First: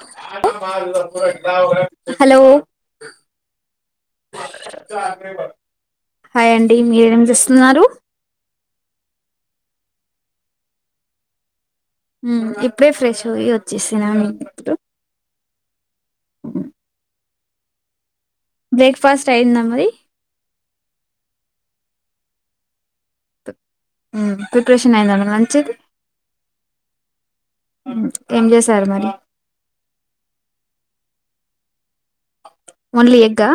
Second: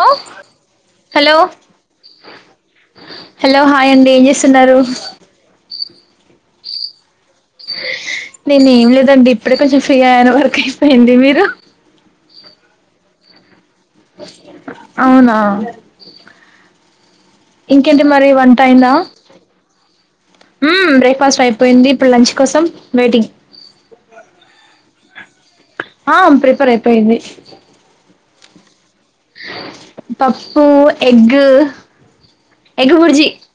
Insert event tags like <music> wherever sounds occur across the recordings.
Hello hello hello hi అండి ఏం చేస్తున్నారు హాయ్ అండి మీరేం చేస్తున్నారు నేను ఏం లేదండి ఇప్పుడే కొంచెం ఫ్రీ ఆయన వర్క్ అయిపోయింది మీరు హ్మ్ ఇప్పుడే ఫ్రెష్ అయి అవునా ఇంకెంటి మరి వన్ టయిందా బ్రేక్ఫాస్ట్ అయిందా మరి హ్మ్ బ్రేక్ఫాస్ట్ అయిపోయింది ఇప్పుడు లంచ్ కోసం వెయిటింగ్ హ్మ్ ప్రిపరేషన్ అయిందా మంచిది ఆమ్ ప్రిపేర్ అయిపోయింది ఏం చేశారు మరి పప్పు ఎగ్ ఎగ్ ఓన్లీ బుర్జీ ఎగ్గా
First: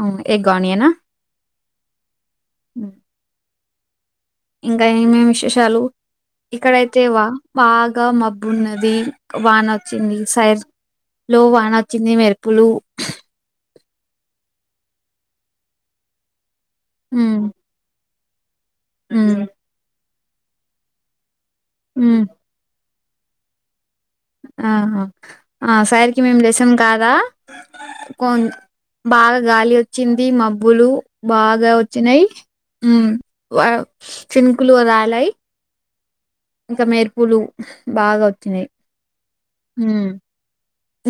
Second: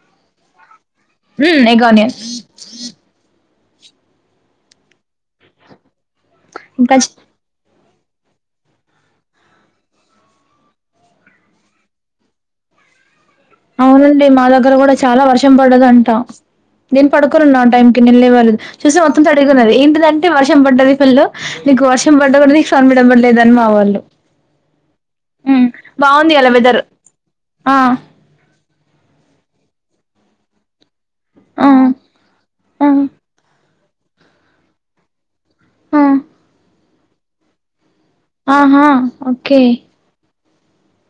అవును ఎగ్ ఆనియన్ ఆహ్ హ్మ్ ఎగ్ ఆనియన్ ఇంకా ఏమేమి విశేషాలు ఇక్కడ ఇంకా అయితే చ్- వా వా గా మబ్బు ఉన్నది వాన వచ్చింది సైర్ లో వాన వచ్చింది మెరుపులు అవునండి మా దగ్గర కూడా చాలా వర్షం పడ్డదంట నేను ఉమ్ పడుకొని ఉన్న ఆ టైం కి నేను లేవలేదు చూసే మొత్తం ఉమ్ తడిగా ఉంది ఏంటిదంటే అంటే వర్షం పడ్డది ఫుల్ నీకు వర్షం పడ్డ కూడా నీ సౌం <unintelligible> లేదని మా వాళ్లు ఆహా ఆ సార్ కి బాగుంది మేము ఇయాల లేసాం వెదర్ కాదా ఆ కొన్ బాగా గాలి వచ్చింది మబ్బులు ఆ బాగా వచ్చినయ్ ఆ హ్మ్ వా చినుకులు రాలాయ్ ఆ ఇంకా మెరుపులు బాగా ఆహా ఓకే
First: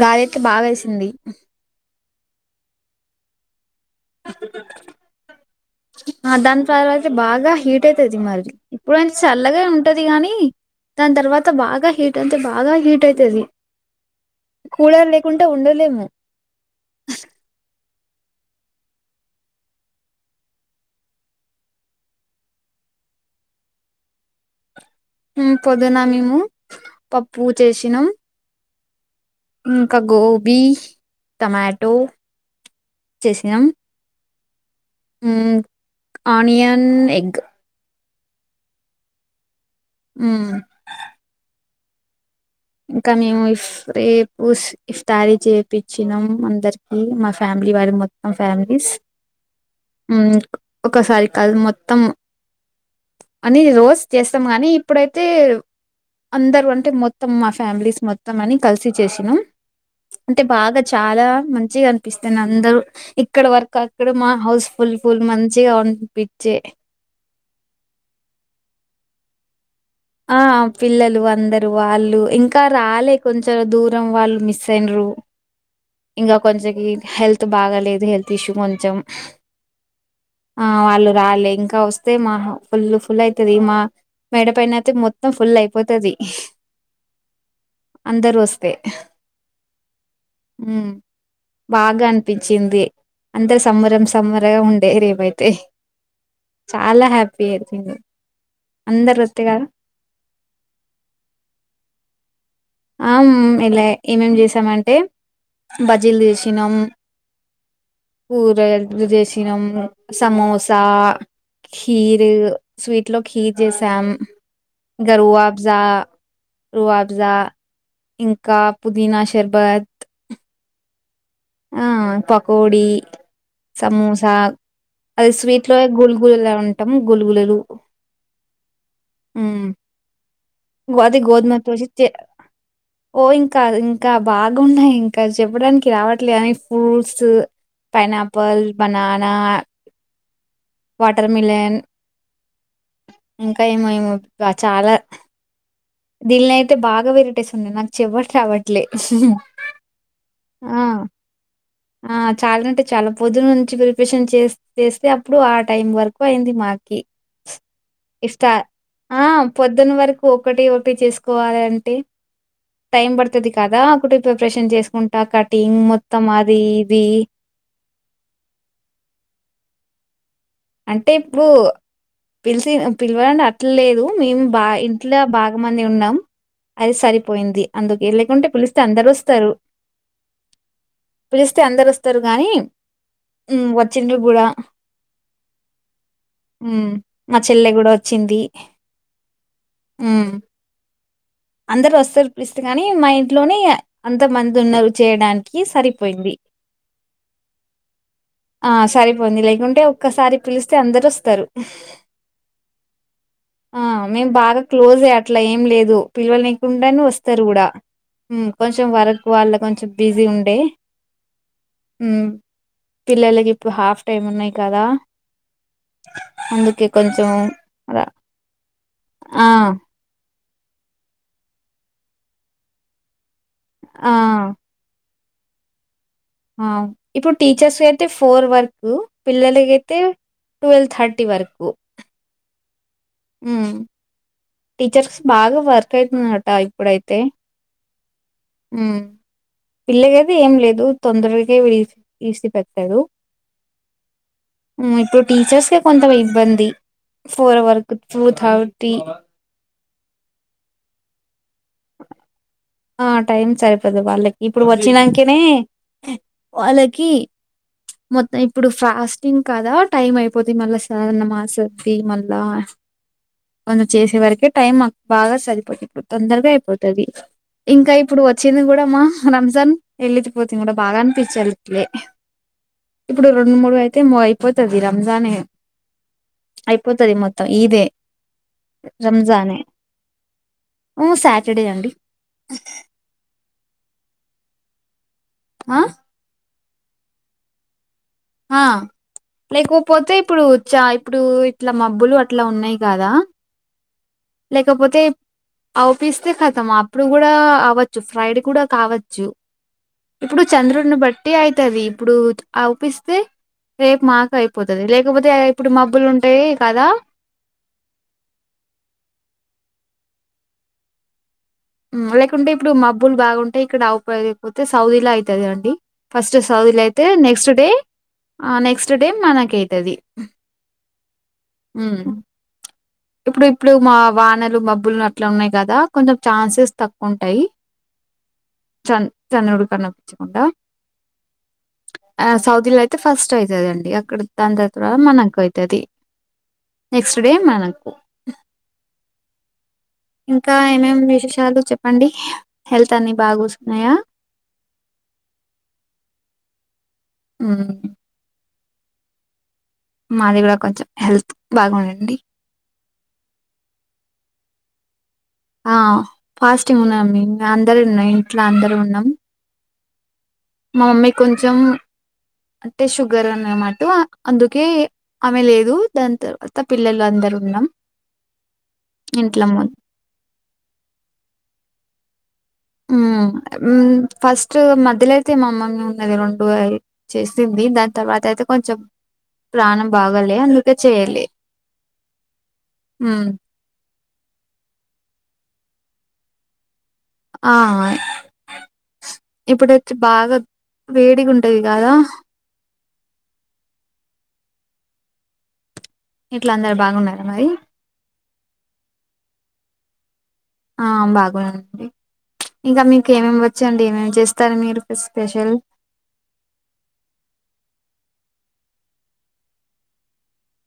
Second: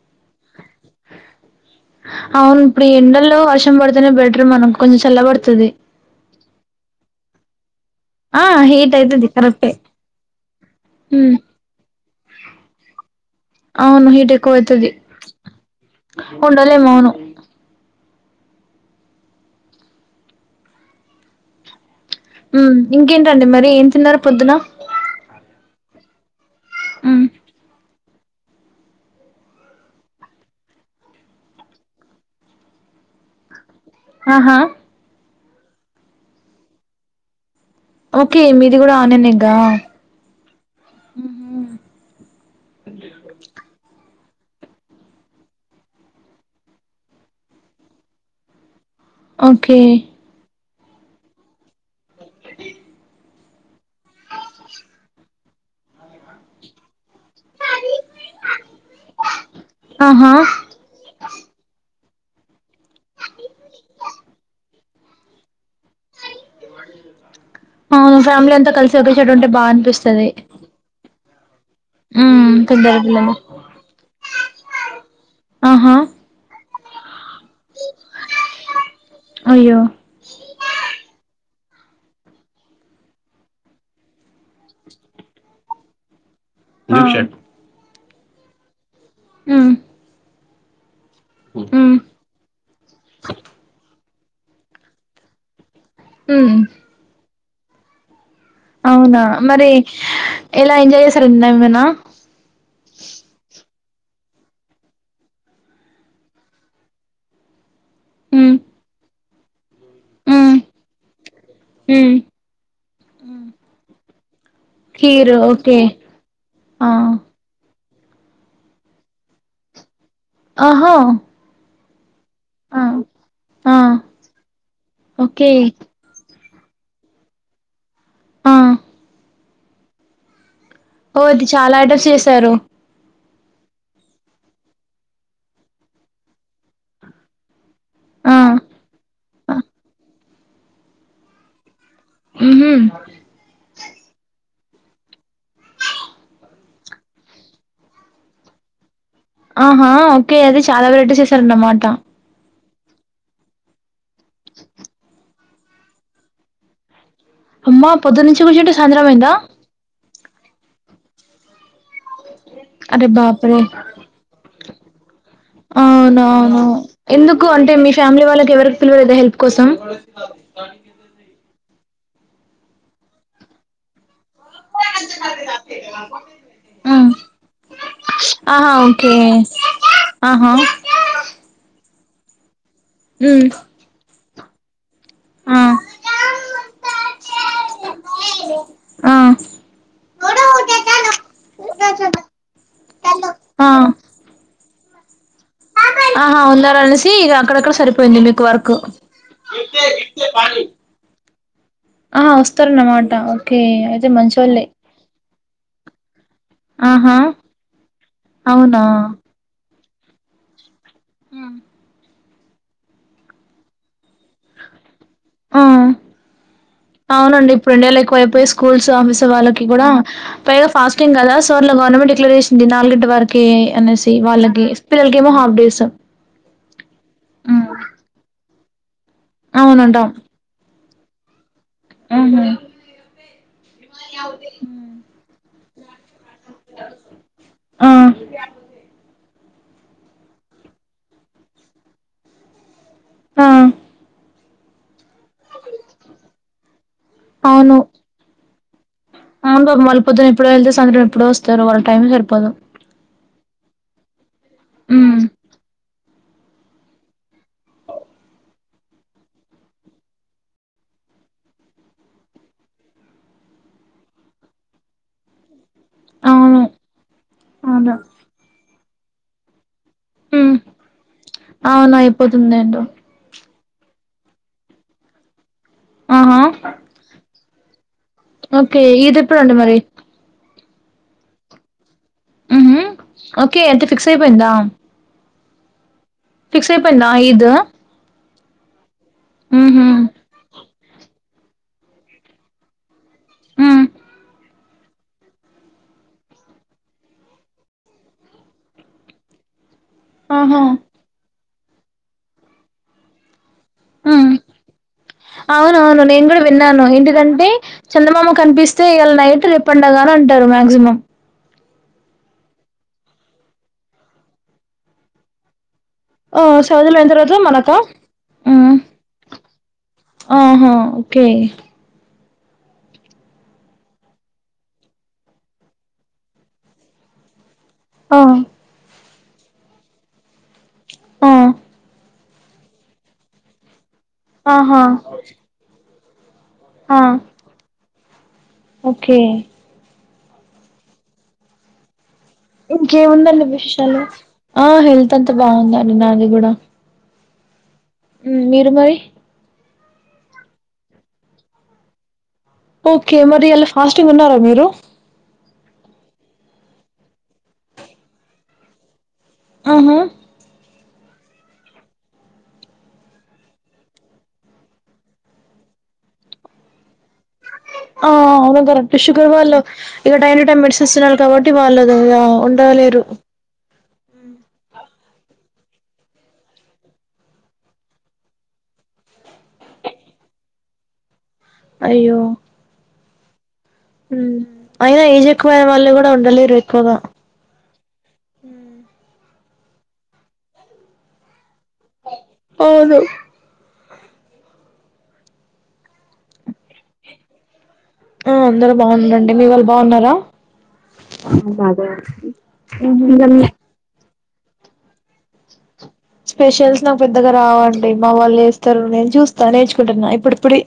గాలియితే బా వేసింది అవును ఇప్పుడు ఈ ఎండలో వర్ష ర్షం పడితేనే బెటర్ మనకి కొంచెం చల్లబడతది బాగా హీట్ ట్ అయితది మరి ఇప్పుడ అంటే అయితది చల్లగే కరెక్టే ఉంటది కానీ దాని హ్మ్ తర్వాత బాగా హీట్ అంటే బాగా హీట్ అయితది అవును హీట్ ఎక్కువ అయితది కూలర్ లేకుంటే ఉండలేము ఉండలేము అవును ఉహ్ ఇంకేంటండి మరి ఏం తిన్నారు పొద్దున ఉహ్ పొద్దున మేము హ్మ్ పప్పు చేసినం ఇంకా గోబీ టమాటో చేసినాం ఆహా ఉహ్ ఆనియన్ ఎగ్ ఓకే మీది కూడా ఆనియన్ ఎగ్గ ఉహ్ ఇంకా మీము ఇఫ్ రి ఇఫ్తారీ చేపచ్చినం అందరికి మా ఫ్యామిలీ వాారి మొత్తం ఫ్యామిలీస్ ఓకే ఉమ్, ఒకసారి కాదు మొత్తం అని రోస్ చేస్తాం గానీ ఇప్పుడైతే అందరు అంటే మొ త్తం మా ఫ్యామిలీస్ మొత్తం అని కలిసి చేసినం ఆహా అంటే బాగా చాలా మంచిగా అ ప్పిస్తను అందరు ఇక్కడ వర్కు అక్కడ మా హౌస్ ఫుల్ ఫుల్ మంచిగా వండిపి అవును ఫ్యామిలీ అంతా కలిసి ఒకే సైడుంటే బాగా అనిపీస్ ఆ పిల్లలు అందరు వాళ్ళు హ్మ్ ఇంకా పెద్దల రాలే పిల్లలు కొంచెం దూరం వాళ్ళు మిస్ అఇండ్రు ఆహా ఇంకా కొంచెం హెల్త్ బాగాలేదు హెల్త్ ఇష్యూ కొంచం అయ్యో ఆ వాళ్ళు రాలే ఇంకా ఇంకా వస్తే మా ఫుల్ ఫుల్ అవుతది మా మెడ పైన అయితే మొత్తం ఫుల్ అయిపోతది ఆ అందరు వస్తే హు హు బాగా అనిపించింది అంత సబరం సం బరంగా ఉండే రేపయితే ఉమ్ చాలా హ్యా పెరు చేంజ్ అవునా మరి ఎలా ఎంజాయ్ చేసరన్నామనా మేలే ఏమేం చేసామంటే బజ్జిలు చేసినాం ఉమ్ పూరే డ్లు జేసీ తినం ఉమ్ సమోసా ఉమ్ ఖీరు స్వీట్ లో ఖీర్ చేసాం ఇం గ కీర్ రువా అఫజా ఓకే ఆ రువా అఫజా ఇంకా పుదీనా శర్బత్ ఆహా ఆ ప కోడీ ఆ సమోసా అది ఓకే స్వీట్ లో గుల్ గుల్ అంటం గులుగులులు ఆ ఉమ్ ఓ అది చాలా టైప్స్ చేసారు ఓ ఇంకా ఇంకా బాగున్నాయి ఇంకా చెప్పడానికి రావట్లేదని ఫ్రూట్స్ ఆ పైనాపల్ బనానా వాటర్మిలన్ ఉహు ఇంకా ఏమో ఏమో ఇంక చాలా దీన్లో అయితే బాగా వెరైటీస్ ఉన్నయి నాకు చెపట్ రావట్లే ఆహా ఓకే అది ఆ చాలా వెరైటీస్ చేస్తారన్నమాటా ఆ చాలా అంటే చాలా పొద్దున్ నుంచి ప్రిపరేషన్ చేస్ చేస్తే అప్పుడు ఆ టైం వరకు అయింది మాకి అమ్మా పొద్దుట నుంచి కూర్చుంటే సాయంత్రం అయిందా ఒకటీ ఒక కటి చేసుకోవాలి అంటే అరే టైం పడుతది బాపరే కదా ఒకటి ప్రిపరేషన్ చేసుకుంటా కటింగ్ మొత్తం అవునా అది అవునూ ఇది ఎందుకు అంటే మీ ఫ్యామిలీ వాళ్ళకి ఎవరికి పిలువలేద హెల్ప్ కోసం <inaudible> అంటే ఇప్పుడూ పిలిచీ పిలవడం అట్ల లేదు మేము బా ఇంట్లో బాగా మంది ఉన్నాం అది ఉమ్. సరిపోయింది అందుకే లేకుంటే ఆహా పిలిస్తే అందరు ఓకే వస్తారు ఆహా పిలిస్తే అందరు వస్త త్తరు గానీ ఉమ్ ఉ వచ్చినిండ్రు కూడా ఆ ఉం మా చెల్లె గూడా వచ్చింది ఆ ఉమ్ అందరు వస్తారు పిలిస్తే గానీ మా ఇంట్లోనే ఆ అంత మంది ఉన్నరు చేయడానికి సరిపోయింది ఆహా ఉన్నారు అనేశీ ఇక అక్కడక్కడ సరిపోయింది మీకు ఆ! వర్క్ సరిపోయింది. లేకుంటే ఒక్కసారి పిలిస్తే అందరొస్తారు. ఆహా వస్తార అన్నమాట ఓకే ఆ! అయితే మంచోళ్ళే పిల్ల్వనీ కుండానే ఆహా వస్తారు కూడా ఉమ్ అవునా కొంచెం వరకు వాళ్ళ కొంచెం బిజీ ఉండే ఆ ఉమ్ పిల్లలకి ఇప్పుడు హాఫ్ టైమ్ ఉన్నాయి కదా! ఆ హా అందుకే ఆ కొంచెం అవునండి ఇప్పుడు ర రెండేళ్ళ ఎక్కువైపోయి స్కూల్స్ ఆఫీస్ ఆ! వాళ్ళకి కూడా పైగా ఫాస్టింగ్ కదా సో అట్ల గవర్నమెంట్ డిక్లేర్ చేసింది నాలుగుంటి వరక్ కే ఆ! న్నేసి వాళ్ళే స్ ప వొ హాఫ్ డేస్ ఆ ఇప్పుడు టీచర్స్ అయితే ఫోర్ వర్క్ ఉ పిల్లకియితే అవునంట టువల్వ్ థ టి వరకు ఆహా ఉం <unintelligible> <unintelligible> ఆ ఇప్పుడైతే ఆ ఉం పిల్లగ ఐతే ఏం లేదు తొందరగా ఈసి పెట్టాడు ఆ ఉం ఇప్పుడు టీచర్స్ కె కొంత ఇబ్బంది ఫోర్ అవును వర్కు టూ థర్టీ పొద్దు ఎడడు వెళ్తే సందంతం ఎప్పుడ వస్తారు వాళ్ళ టైం సరిపోదు ఆ టైమ్ సరిపోదు వాళ్ళకి ఇప్పుడు ఉమ్ వచ్చినాంకనే వాళ్ళకి మొత్తం ఇప్పుడు ఫాస్టింగ్ కదా టైం అయిపోతి మళ్ళా సాధారణ ఆసద్ది మళ్ళా కొన్న చేసే వరకే టైం మాకు బాగా సరిపోతుంది తొందరగా అవును అయిపోతది ఇంకా అవును ఇప్పుడు వచ్చింది కూడా మా రంజాన్ వెళ్ళకి పోతే ఉమ్ కూడా బాగా అనిపించాలట్లే అవును అయిపోతుంది ఏంటో ఇప్పుడు రెండు మూడు అయితే మో అయిపోతుది రంజానే ఆహా అయిపోతుది మొత్త త ఇదే ఓకే ఇది ఎప్పుడండి మరి ఓ సాటర్డే అండి మ్ హు ఓకే అయితే ఫిక్స్ అయిపోయిందా ఆ ఫిక్స్ అయిపోఇందా ఈద్ హా ఉహు లేకపోతే ఇప్పుడు చ ఇప్పుడు ఇట్లా మబ్బులు అట్లా ఉన్నాయి కదా ఉమ్ లేకపోతే అవుపిస్తే కతం అప్పుడు కూడా అవచ్చు ఫ్రైడ్ కూడా కావచ్చు ఇప్పుడు ఆహా చంద్రుడిని బట్టి అయితే తది ఇప్పుడు ఆవుపిస్తే ఉమ్ ఇప్పుడు అవునవును మబ్బులు నేను కూడా ఉంటాయి విన్నాను కదా ఏంటిదంటే చందమామ కనిపిస్తే ఇయల్ నైట్ రేప్ పండగా అని అంటారు మాక్సిమం హు లేకుంటే ఇప్పుడు మబ్బులు బాగుంటే ఇక్కడ అవుపోకపోతే సౌదీలా అయితది అండి ఫర్స్ట్ ఆ సౌదీలో సౌదిలయితే అయిన తర్వాత నెక్స్ట్ డే మనకా ఆ ఉమ్ నెక్స్ట్ డే మన కయితది ఆహా ఓకే హు ఇప్పుడు ఇప్పుడు మా వానలు మబ్బులు అట్లా ఉన్నాయి కదా కొంచెం ఛాన్సెస్ తక్కువ ఉంటాయి ఆ చన్ చంద్రుడు కనిపించకుండా ఆ ఆ సౌదిల తే ఫస్ట్ అయితది అండి అక్ క్కడ ఆహా దంతర్వాత మనకు అయితది ఆ నెక్స్ట్ డే మనకు ఓకే ఇంకా ఏమేం విశేషాలు చెప్పండి హెల్త్ అన్ని ఇంకేముందండి బాగూసున్నాయా విషయాలు ఆ హెల్త్ అంతా బాగుంది అండి నాది కూడా ఉమ్ మీరు మరి మాది కూడా కొంచెం హెల్త్ బాగుండింది ఓకే మరి ఇయ్యాల ఫాస్టింగ్ ఉన్నారా మీరు ఆ ఫాస్టింగ్ ఉన్నాం మేం అందరు ఉన్నా ఇంట్లో అందరూ ఉన్నాం ఆహా మా మమ్మీ కొంచెం అంటే షుగర్ అన్నమాట అందుకే ఆమె లేదు దాని తర్వాత పిల్లలు అందరూ ఉన్నాం ఆ అవును కరెక్ట్ షుగర్ ఇంట్లో వాళ్ళు మొ ఇగ టైన్ టు టైమ్ మెడిసిన్స్ తినాలి కాబట్టి వాళ్ళు ఆ ఉమ్ ఉమ్ ఫస్ట్ మధ్యలో అయితే మా అమ్మమే ఉన్నది రెండు ఆ చేసింది దాని తర్వాత అయితే కొంచెం ప్రాణం బాగాలే అందుకే చేయాలే అయ్యో హు హు, అయినా ఏజ్ ఎక్కువ అయినా వాళ్ళు కూడా ఉండలేరు. ఎక్కువగా ఆ ఇప్పుడు వచ్చి బాగా వేడిగా ఉంన్ టది కాదా అవును ఇంట్లో అందరు బాగున్నారా మరి ఆ అందరూ బావున్నరండీ, మీ వాళ్ళు బావున్నారా ఇంకా మీకు ఏమేమి వచ్చండి ఏమేమి చేస్ త్తరు మీరు పస్ స్పెషల్ స్పెషల్స్ నాకు పెద్దగా రావండి, మా వాళ్ళు ఏస్తారు నేను చూస్తా నేర్చుకుంటున్నా ఇప్పుడు ఇప్పురి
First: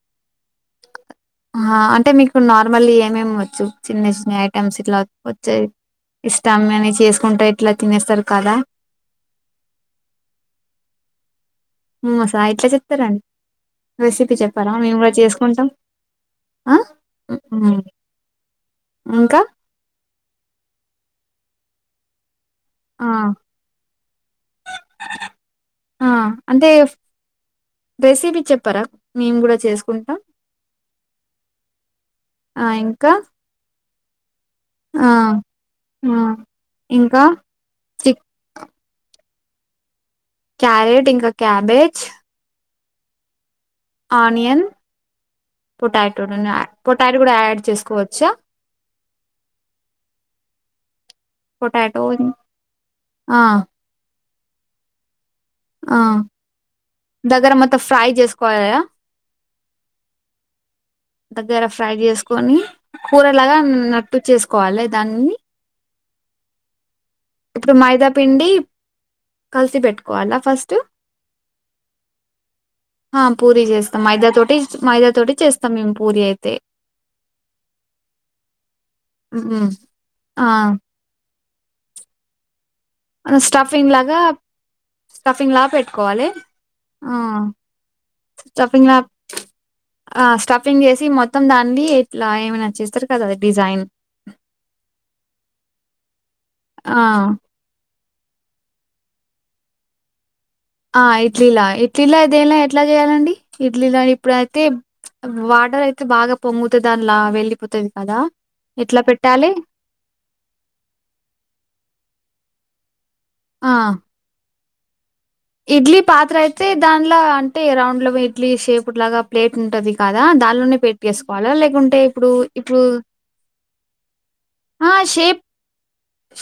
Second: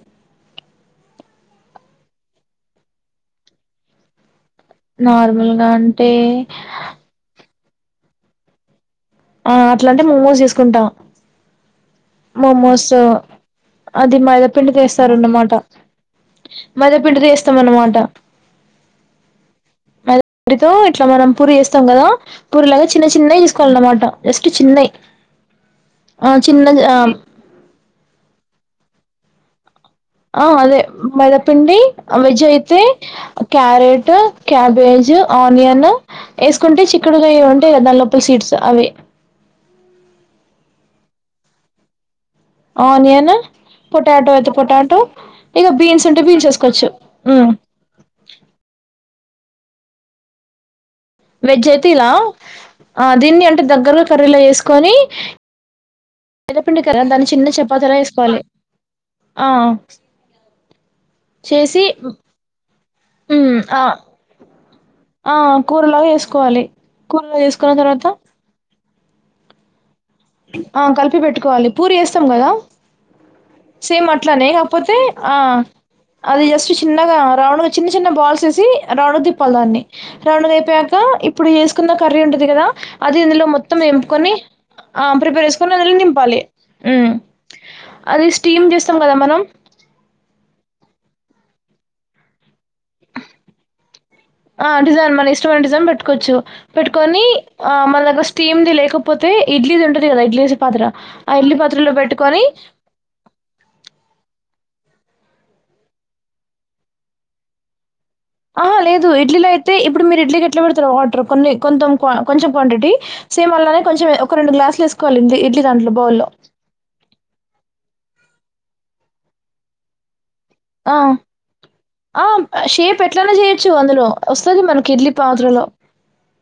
ఆ అంటే మీకు నార్మల్ ఏమేమ్ వచ్చు చిన్న స్నాక్ ఎమ్స్ ఇట్ల వచ్చయ్, నార్మల్గా అంటే ఇష్టామ్మయ్ నయ్ చేసుకుంటె ఎట్లా తినేస్సరు కదా ఆ అట్లాంటే మెమోస్ తీసుకుంటా మోమోసా ఎట్లా మోమోస్, చెప్తారండి? అది రెసిపీ మైదపిండి చెప్పారా? మేము గూడా తిస్సారన్నమాట, చేసుకుంటాం. ఆ మైదపిండి తీస్తాం ఉమ్, అన్నమాట ఇంకా మై పిండితో ఇట్ల మనం పూరి ఎస్తాం కదా. పూరి లాగా చిన్న ఆ చిన్నవి తీసుకోలన్నమాట, జస్ట్ చిన్నయ్, ఆ చిన్నది ఆ చేస్ ఆ అదే మైదపిండి, ఆ వెజ్ ఆ అయితే ఇంకా క్యారె ట్ ఆ క్యాబేజు, ఆనియన్ ఆ ఏసుకుంటే ఇంకా చిక్కుడుగాయ ఉంటాయ్ కదా దాని చిక్ లోపల సీడ్స్ అవి క్యారెట్ ఇంకా క్యాబేజ్ ఆనియన్ పొటాటో అయితే ఆనియన్ పొటాటో ఇక బీన్స్ ఉంటే పొటాటో బీన్స్ ఏసుకోవచ్చు. పొటాటో కూడా హు యాడ్ చేసుకోవచ్చా వెజ్ అయితే పొటాటో ఇలా, ఆ దీన్ని అంటే దగ్గరగా కర్రీలో ఎస్ సుక్కొని ఆ తెల్ల పిండికర దాన్ని దగ్గర చిన్న మొత్తం చపాతిల ఫ్రై ఏసుకోవాలి. చేసుకోవాలయా ఆ ఆ దగ్గర ఫ్రై చేసుకొని కూర లగా మ్మ్ ఆ నట్టు చేస్ ఆ కూరలో సుకోవాలె ఇప్పుడు మైదా పిండి కల్సి పెట్ ఆ కలిపి పెట్టుకోవాలి పూరి ఏస్తాం కదా, ఆ పూరి చేస్తాం సేమ్ మైదా అట్లనే తోటి ఆపోతే మైదా ఆ, తోటి చేస్తాం మేము పూరి అది అయితే జస్ట్ చిన్నగా రౌండ్ చిన్న చిన్న బాల్స్ ఏసి రౌండ్ తిప్పాల్ మ్మ్ దాన్ని, రౌండ్ ఆ తిప్పెక ఇప్పుడు చేసుకున్న కర్రీ ఉంటుంది కదా అది ఇందులో మొత్తం స్టఫింగ్ లాగా ఎంపుకొని స్టఫింగ్ లా పెట్టుకోవాలలే అది స్టీమ్ స్టఫింగ్ లా చేస్తాం కదా మనం స్టఫింగ్ చేసి మొత్తం దా ఏట్ లోయ ఏ మ ఆ డిజైన్ మన ఇష్టమైన డిజైన్ పెట్టుకోవచ్చు ఆ పెట్టుకొని ఆ మళ్ళ స్టీమ్ ది లేకపోతే ఇడ్లీది ఉంటది కదా ఇడ్లీ పాత్ర ఆ ఇడ్లీలా పాత్రలో ఇడ్లీ లా పెట్టుకొని దేనిలా ఎట్లా చేయాలండి ఇడ్లీల ఆ ఇప్పుడు అయితే వాటర్ అయితే బాగా పొంగుతు దానిలా వెళ్ళలిపోతది ఆహా లేదు ఇడ్లీలో అయితే ఇప్పుడు మీరు ఇడ్లీకి ఎట్లా పెడతారుా వాటర్ కొన్ని కకోతం కొంచెం క్వాంటిటీ సేమ్ ఆ అల్లానే కొంచెం ఒక రెండు గ్లాస్ ఇడ్లీ పాత్ర అయితే దాంలో అంటే రౌండ్ల ఇడ్లీ షేప్ లాగా ప్లేట్ ఉంటది కా దానిలో ఆ! పెట్టు ఏసుకోవాలా లేకుంటే ఆ! ఇప్పుడు ఇప్పుడు షేప్ ఎట్లైనా చేయొచ్చు అందులో. వస్తది మనకి ఆ ఇడ్లీ షేప్ పాత్రలో.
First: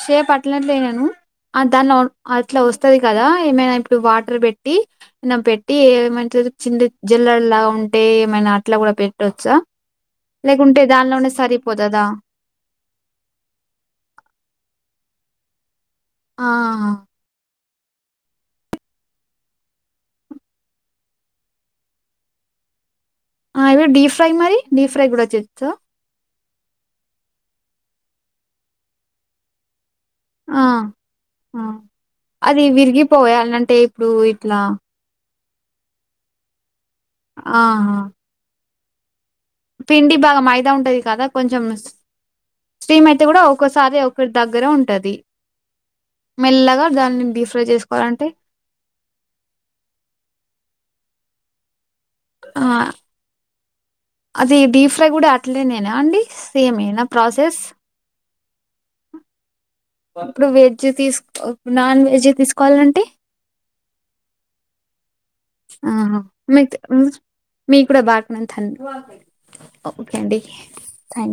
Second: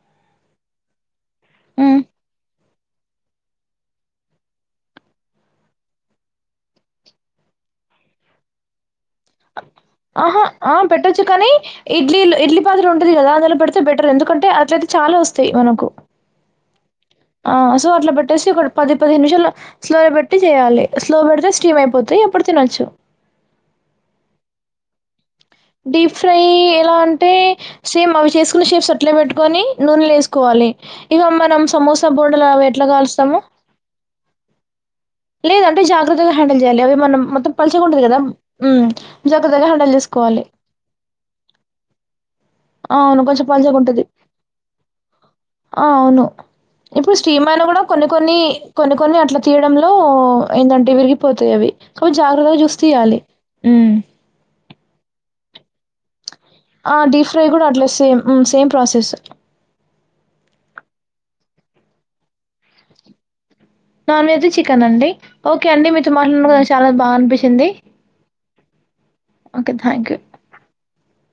షేప్ అట్లా అట్లనే ఆ దాని హ్మ్. నార్మల్ అట్ల వస్తా వస్తది కదా ఏమైనా ఇప్పుడు వాటర్ పెట్టి పెట్టి ఏమైతే చిన్న జల్లలగా ఉంటే ఏమైనా అట్లా కూడా పె ఆహా ఆ పెట్టొచ్చు కానీ సరిపోతదా ఇడ్లీ ఇడ్లీ పాత్ర ఉంటది కదా అందులో పెడితే బెటర్ ఎందుకంటే అట్లయితే చాలా వస్తు వస్తే మనకు ఆ ఆ సో అట్లా పెట్టేసి ఒక పది పదిహ నిమిషాలు స్లోలో పెట్టి చేయాలి స్లో పెడితే స్టీమ్ అయిపోతాయి ఎప్పుడు తినొచ్చు ఆ ఇవి డి ఫ్రై మరి డిప్ ప్ప్ఫ్రై కూడా చే డిఫ్ ఫ్రై ఎలా అంటే సేమ్ అవి చేసుకున్న షేప్స్ అట్లే పెట్టుకొని నూనె ఆ వేసుకోవాలి ఇక ఆ మనం సమోసా బోడలు అది ఎట్లా కాలుస్తాము విరిగిపోయాలంటే ఇప్పుడు ఇట్లా లేదంటే జాగ్రత్తగా హ్యాండిల్ చేయాలి అవి మనం మొత్తం ఆహా పల్చగుంటది కదా ఉ పిండి బాగా మైదా ఉంటది కదా కొంచెం స్టీమ్ అవును అయితే కూడా కొంచెం ఒక్కోసారి పలుచగుంటది. ఒకరి దగ్గరే ఉంటది ఆ! అవును. మెల్లగా ఇప్పుడు దాన్ని డీ స్టీమ్ ఫ్రై అయినా గూడా కొన్ని చేసుకోవాలంటే ఓ ఏంటంటే విరిగిపోతాయి అవి అవి జాగ్రత్తగా ఆ చూసి తీయాలి అది డీప్ ఫ్రై కూడా అట్లేనేనా అండి ఆ సేమేనా డిప్ ఫ్రై ప్రాసెస్ కూడా అట్లానే సేమ్ హు సేమ్ ప్రాసెస్ ఇప్పుడు వెజ్ తీసుకో నాన్ వెజ్ తీసుకోవాలంటే నాన్ వెజ్ చికెన్ అండి ఓకే అండి ఆ మీతో మాట్లాడన నా మీకు చాలా బాగా అనిపించింది మీకు కూడా బాగానే ఓకే థ్యాంక్ యూ థ్యాంక్